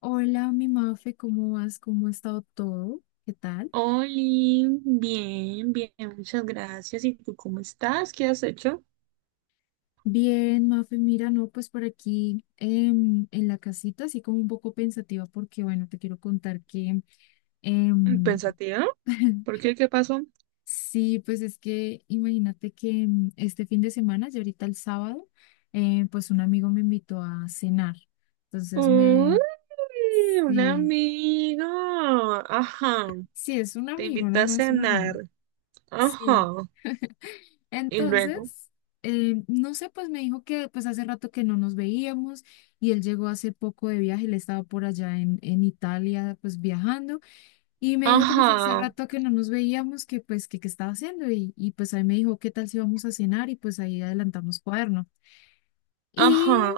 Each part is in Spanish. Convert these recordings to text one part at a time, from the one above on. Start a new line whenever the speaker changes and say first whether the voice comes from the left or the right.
left: Hola, mi Mafe, ¿cómo vas? ¿Cómo ha estado todo? ¿Qué tal?
right: Oli, bien, bien, muchas gracias. ¿Y tú cómo estás? ¿Qué has hecho?
left: Bien, Mafe, mira, no, pues por aquí en la casita, así como un poco pensativa, porque bueno, te quiero contar que em,
right: Pensativa. ¿Por qué? ¿Qué pasó?
left: sí, pues es que imagínate que este fin de semana, ya ahorita el sábado, pues un amigo me invitó a cenar. Entonces
right: Uy,
left: me,
right: un
left: sí,
right: amigo. Ajá.
left: sí, es un
right: Te
left: amigo,
right: invitó
left: no
right: a
left: más un amigo.
right: cenar. Ajá.
left: Sí.
right: Y luego.
left: Entonces, no sé, pues me dijo que pues hace rato que no nos veíamos y él llegó hace poco de viaje, él estaba por allá en Italia pues viajando y me dijo que pues hace
right: Ajá.
left: rato que no nos veíamos, que pues que qué estaba haciendo y pues ahí me dijo qué tal si vamos a cenar y pues ahí adelantamos cuaderno. Y
right: Ajá.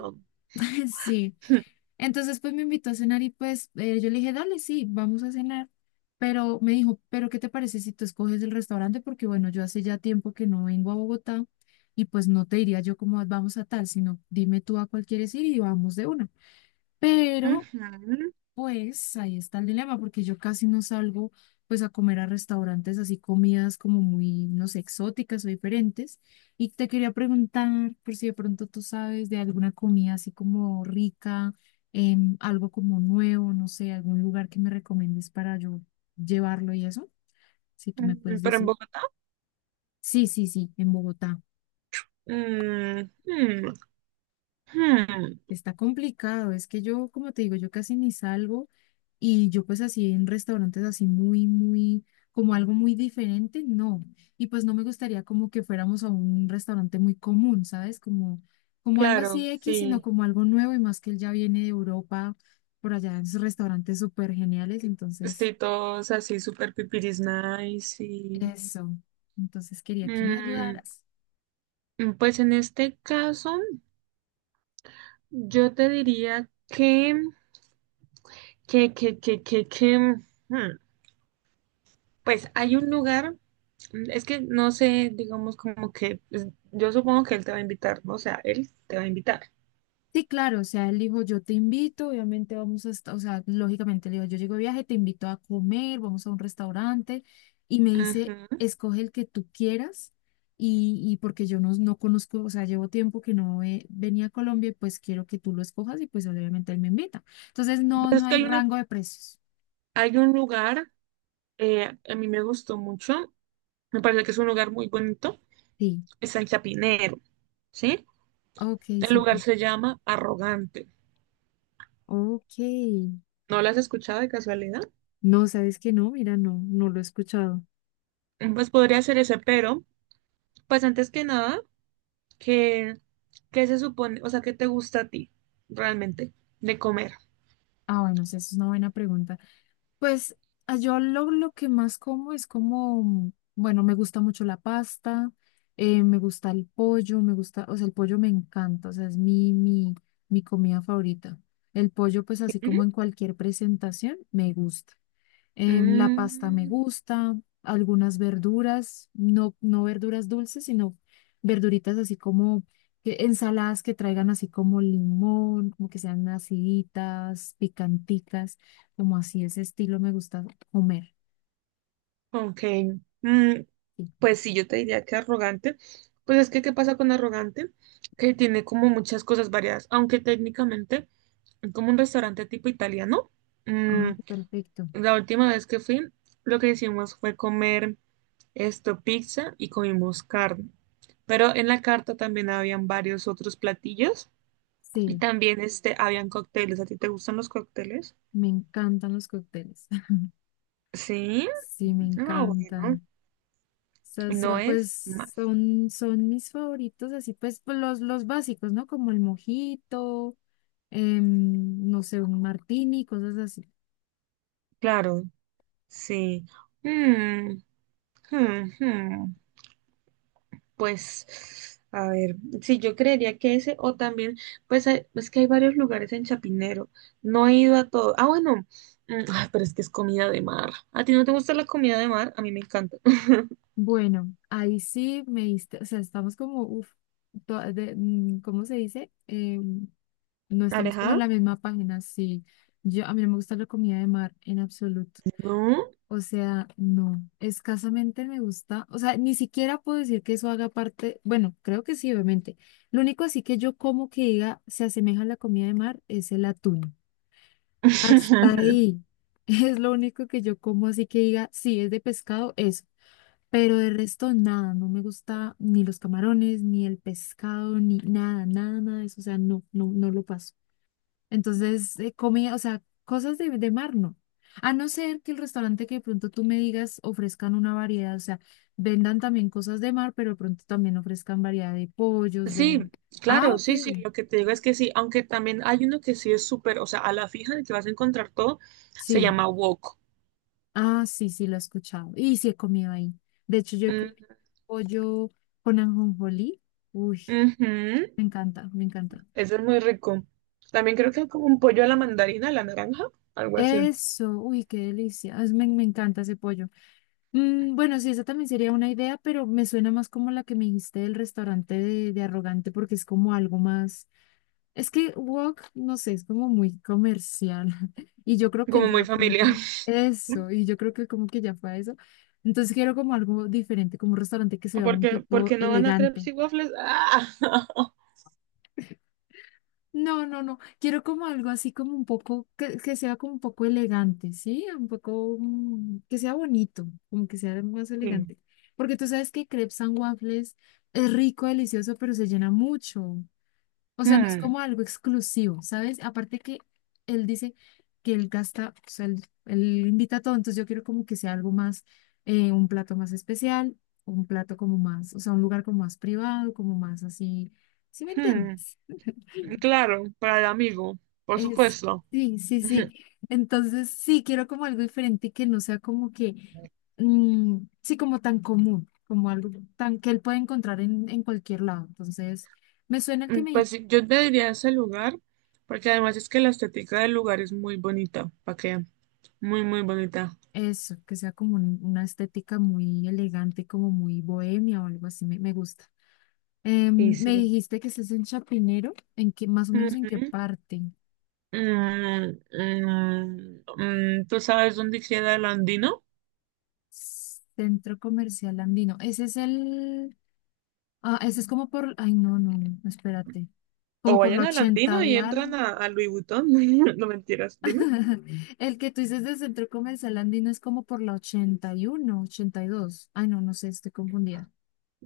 left: sí. Entonces, pues me invitó a cenar y pues yo le dije, dale, sí, vamos a cenar. Pero me dijo, pero ¿qué te parece si tú escoges el restaurante? Porque bueno, yo hace ya tiempo que no vengo a Bogotá y pues no te diría yo como vamos a tal, sino dime tú a cuál quieres ir y vamos de una. Pero
right: Ujú.
left: pues ahí está el dilema, porque yo casi no salgo pues a comer a restaurantes así comidas como muy, no sé, exóticas o diferentes. Y te quería preguntar por si de pronto tú sabes de alguna comida así como rica, algo como nuevo, no sé, algún lugar que me recomiendes para yo llevarlo y eso, si tú me puedes
right: Pero en
left: decir.
right: Bogotá.
left: Sí, sí, sí, en Bogotá.
right: Mm, hmm, hmm.
left: Está complicado, es que yo, como te digo, yo casi ni salgo. Y yo pues así en restaurantes así muy, muy, como algo muy diferente, no. Y pues no me gustaría como que fuéramos a un restaurante muy común, ¿sabes? Como algo
right: Claro,
left: así X, sino
right: sí.
left: como algo nuevo y más que él ya viene de Europa, por allá en sus restaurantes súper geniales. Entonces,
right: Sí, todos así, súper pipiris nice y.
left: eso. Entonces quería que me ayudaras.
right: Pues en este caso, yo te diría que, mm, pues hay un lugar, es que no sé, digamos como que, pues, yo supongo que él te va a invitar, ¿no? O sea, él te va a invitar.
left: Sí, claro, o sea, él dijo, yo te invito, obviamente vamos a estar, o sea, lógicamente le digo, yo llego de viaje, te invito a comer, vamos a un restaurante, y me dice,
right: Ujú.
left: escoge el que tú quieras, y porque yo no conozco, o sea, llevo tiempo que no venía a Colombia, y pues quiero que tú lo escojas, y pues obviamente él me invita. Entonces, no,
right: Pues
left: no
right: es que
left: hay rango de precios.
right: hay un lugar, a mí me gustó mucho, me parece que es un lugar muy bonito,
left: Sí,
right: es en Chapinero, ¿sí?
left: ok,
right: El lugar
left: súper.
right: se llama Arrogante.
left: Ok.
right: ¿No lo has escuchado de casualidad?
left: No, sabes que no, mira, no, no lo he escuchado.
right: Pues podría ser ese, pero pues antes que nada. ¿Qué, qué se supone? O sea, ¿qué te gusta a ti realmente de comer?
left: Ah, bueno, sí, esa es una buena pregunta. Pues yo lo que más como es como, bueno, me gusta mucho la pasta, me gusta el pollo, me gusta, o sea, el pollo me encanta, o sea, es mi comida favorita. El pollo, pues así
right: Ujú.
left: como en cualquier presentación, me gusta. La pasta me
right: Mm,
left: gusta, algunas verduras, no, no verduras dulces, sino verduritas así como ensaladas que traigan así como limón, como que sean aciditas, picanticas, como así ese estilo me gusta comer.
right: ok. Mm,
left: Sí.
right: pues sí, yo te diría que arrogante. Pues es que, ¿qué pasa con arrogante? Que tiene como muchas cosas variadas, aunque técnicamente es como un restaurante tipo italiano.
left: Ah,
right: Mm,
left: perfecto.
right: la última vez que fui, lo que hicimos fue comer esto, pizza y comimos carne. Pero en la carta también habían varios otros platillos. Y
left: Sí,
right: también este, habían cócteles. ¿A ti te gustan los cócteles?
left: me encantan los cócteles.
right: Sí.
left: Sí, me
right: Ah, bueno.
left: encantan. Sea,
right: No es
left: pues
right: más.
left: son mis favoritos, así pues, los básicos, ¿no? Como el mojito, no sé, un martini, cosas así.
right: Claro, sí. Mm, hmm, hmm. Pues, a ver, sí, yo creería que ese, o también es que hay varios lugares en Chapinero. No he ido a todo. Ah, bueno. Ay, pero es que es comida de mar. ¿A ti no te gusta la comida de mar? A mí me encanta.
left: Bueno, ahí sí me diste, o sea, estamos como, uff, ¿cómo se dice? No estamos como en
right: ¿Alejada?
left: la misma página, sí. Yo, a mí no me gusta la comida de mar en absoluto.
right: No.
left: O sea, no, escasamente me gusta, o sea, ni siquiera puedo decir que eso haga parte, bueno, creo que sí, obviamente. Lo único así que yo como que diga se asemeja a la comida de mar es el atún. Hasta ahí es lo único que yo como así que diga, sí, es de pescado, eso. Pero de resto nada, no me gusta ni los camarones, ni el pescado, ni nada, nada, nada de eso, o sea, no, no, no lo paso. Entonces, comida, o sea, cosas de mar no. A no ser que el restaurante que de pronto tú me digas ofrezcan una variedad, o sea, vendan también cosas de mar, pero de pronto también ofrezcan variedad de pollos,
right: Sí,
left: de... Ah,
right: claro,
left: ok,
right: sí, sí, lo que te digo es que sí, aunque también hay uno que sí es súper, o sea, a la fija en el que vas a encontrar todo, se
left: sí.
right: llama wok.
left: Ah, sí, sí, lo he escuchado. Y sí he comido ahí. De hecho, yo he comido
right: Mm,
left: pollo con ajonjolí. Uy,
right: ujú,
left: me encanta, me encanta.
right: ese es muy rico. También creo que es como un pollo a la mandarina, a la naranja, algo así,
left: Eso, uy, qué delicia. Me encanta ese pollo. Mm, bueno, sí, esa también sería una idea, pero me suena más como la que me dijiste del restaurante de Arrogante, porque es como algo más. Es que Wok, no sé, es como muy comercial. Y yo creo que
right: como
left: él ya
right: muy familiar.
left: pronto. Eso, y yo creo que como que ya fue a eso. Entonces quiero como algo diferente, como un restaurante que sea
right: ¿Por
left: un
right: qué, por
left: tipo
right: qué no van a crepes
left: elegante.
right: y waffles? Ah,
left: No, no, no. Quiero como algo así como un poco, que sea como un poco elegante, ¿sí? Un poco, que sea bonito, como que sea más
right: sí.
left: elegante. Porque tú sabes que crepes and waffles es rico, delicioso, pero se llena mucho. O sea, no es
right: Mm,
left: como algo exclusivo, ¿sabes? Aparte que él dice que él gasta, o sea, él invita a todo, entonces yo quiero como que sea algo más, un plato más especial, un plato como más, o sea, un lugar como más privado, como más así, ¿sí me
right: mm,
left: entiendes?
right: claro, para el amigo, por
left: Es,
right: supuesto.
left: sí, sí, sí. Entonces, sí, quiero como algo diferente y que no sea como que, sí, como tan común, como algo tan que él puede encontrar en cualquier lado. Entonces, me suena el que
right: Mm,
left: me
right: Pues sí, yo te diría ese lugar, porque además es que la estética del lugar es muy bonita, ¿para qué? Muy, muy bonita.
left: eso, que sea como una estética muy elegante, como muy bohemia o algo así, me gusta.
right: Sí,
left: Me
right: sí.
left: dijiste que estás en Chapinero, ¿en qué, más o menos en qué
right: Ujú.
left: parte?
right: ¿Tú sabes dónde queda el Andino?
left: Centro Comercial Andino. Ese es el. Ah, ese es como por, ay, no, no, no, espérate,
right: O
left: como por la
right: vayan al Andino
left: 80 y
right: y entran
left: algo.
right: a Louis Vuitton. No mentiras, dime.
left: El que tú dices del centro comercial Andino es como por la 80, 81, 82. Ay, no, no sé, estoy confundida.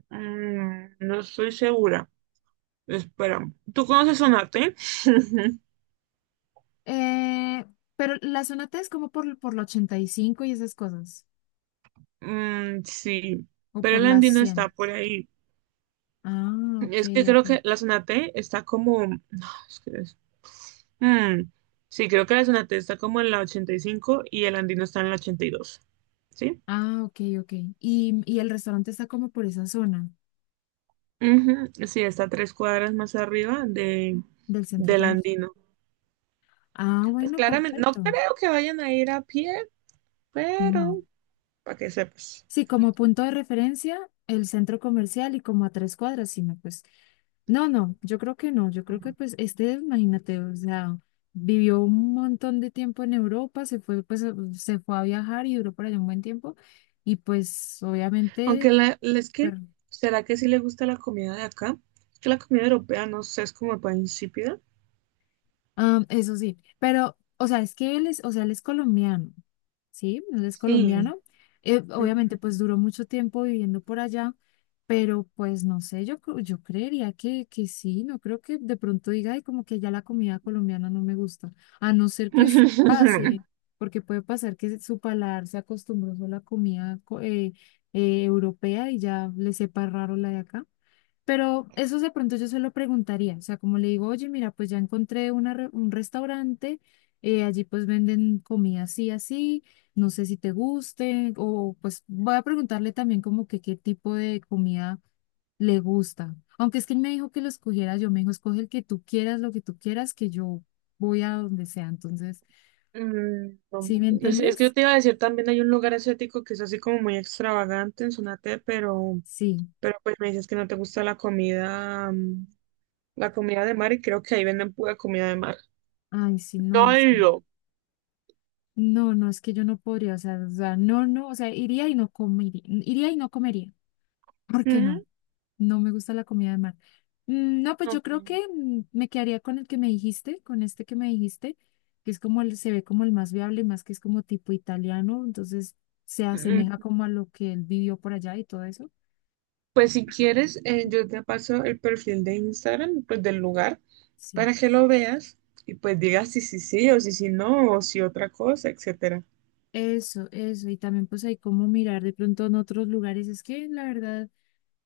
right: No estoy segura. Espera, ¿tú conoces Sonate?
left: Eh, pero la zona T es como por la 85 y esas cosas,
right: Mm, sí,
left: o
right: pero
left: por
right: el
left: las
right: Andino está
left: 100.
right: por ahí.
left: Ah, ok,
right: Es que
left: ok.
right: creo que la Sonate está como, no, es que, mm, sí, creo que la Zonate está como en la 85 y el Andino está en la 82. ¿Sí?
left: Ah, ok, ok. Y el restaurante está como por esa zona
right: Ujú, sí, está 3 cuadras más arriba
left: del centro
right: del
left: comercial.
right: Andino.
left: Ah,
right: Pues
left: bueno,
right: claramente, no
left: perfecto.
right: creo que vayan a ir a pie,
left: No.
right: pero para que sepas.
left: Sí, como punto de referencia, el centro comercial y como a 3 cuadras, sino pues, no, no, yo creo que no, yo creo que pues este, imagínate, o sea, vivió un montón de tiempo en Europa, se fue, pues, se fue a viajar y duró por allá un buen tiempo, y pues
right: Aunque
left: obviamente
right: es que, ¿será que sí le gusta la comida de acá? Es que la comida europea, no sé, es como para insípida.
left: Ah, eso sí, pero, o sea, es que él es, o sea, él es colombiano, ¿sí? Él es
right: Sí.
left: colombiano.
right: Ujú.
left: Obviamente, pues duró mucho tiempo viviendo por allá, pero pues no sé, yo creería que sí, no creo que de pronto diga, ay, como que ya la comida colombiana no me gusta, a no ser que se pase, porque puede pasar que su paladar se acostumbró solo a la comida europea y ya le sepa raro la de acá. Pero eso de pronto yo se lo preguntaría, o sea, como le digo, oye, mira, pues ya encontré un restaurante, allí pues venden comida así, así, no sé si te guste, o pues voy a preguntarle también como que qué tipo de comida le gusta. Aunque es que él me dijo que lo escogiera yo, me dijo, escoge el que tú quieras, lo que tú quieras, que yo voy a donde sea. Entonces,
right: Mm, no
left: ¿sí me
right: me- no es que yo
left: entiendes?
right: te iba a decir, también hay un lugar asiático que es así como muy extravagante en Sonate, pero
left: Sí.
right: pues me dices que no te gusta la comida, la comida de mar, y creo que ahí venden pura comida de mar.
left: Ay, sí,
right: No
left: no. Sí.
right: he ido.
left: No, no, es que yo no podría, o sea, no, no, o sea, iría y no comería, iría y no comería. ¿Por qué
right: Mm,
left: no? No me gusta la comida de mar. Mm. No, pues yo
right: ok.
left: creo que me quedaría con el que me dijiste, con este que me dijiste, que es como el, se ve como el más viable, más que es como tipo italiano, entonces se
right: Mm,
left: asemeja como a lo que él vivió por allá y todo eso.
right: Pues si quieres, yo te paso el perfil de Instagram, pues del lugar,
left: Sí.
right: para que lo veas y pues digas si sí sí o si sí no o si otra cosa, etcétera.
left: Eso, eso. Y también pues hay como mirar de pronto en otros lugares. Es que la verdad.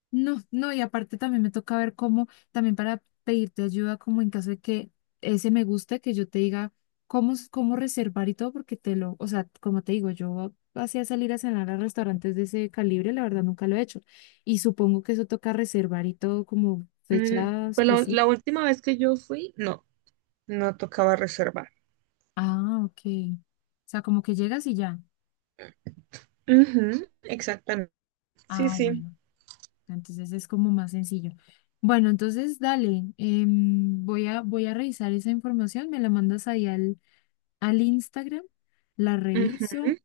left: No, no, y aparte también me toca ver cómo, también para pedirte ayuda, como en caso de que ese me guste, que yo te diga cómo, cómo reservar y todo, porque te lo, o sea, como te digo, yo hacía salir a cenar a restaurantes de ese calibre, la verdad nunca lo he hecho. Y supongo que eso toca reservar y todo como
right: Mm,
left: fecha
right: Pues la
left: específica.
right: la última vez que yo fui, no, no tocaba reservar.
left: Ah, ok. O sea, como que llegas y ya.
right: Ujú, exactamente. Sí,
left: Ah,
right: sí.
left: bueno. Entonces es como más sencillo. Bueno, entonces dale, voy a, revisar esa información, me la mandas ahí al Instagram, la
right: Ujú,
left: reviso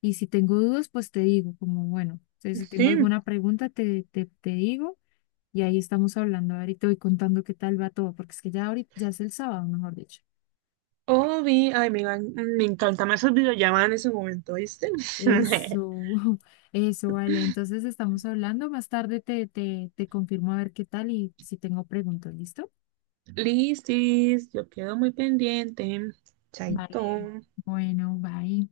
left: y si tengo dudas, pues te digo, como bueno, si tengo
right: sí.
left: alguna pregunta, te digo y ahí estamos hablando. Ahorita y te voy contando qué tal va todo, porque es que ya ahorita, ya es el sábado, mejor dicho.
right: Oh, vi. Ay, me encanta más el videollamada en ese momento, ¿viste?
left: Eso, eso, vale. Entonces estamos hablando. Más tarde te confirmo a ver qué tal y si tengo preguntas, ¿listo?
right: Listis, yo quedo muy pendiente. Chaito.
left: Vale. Bueno, bye.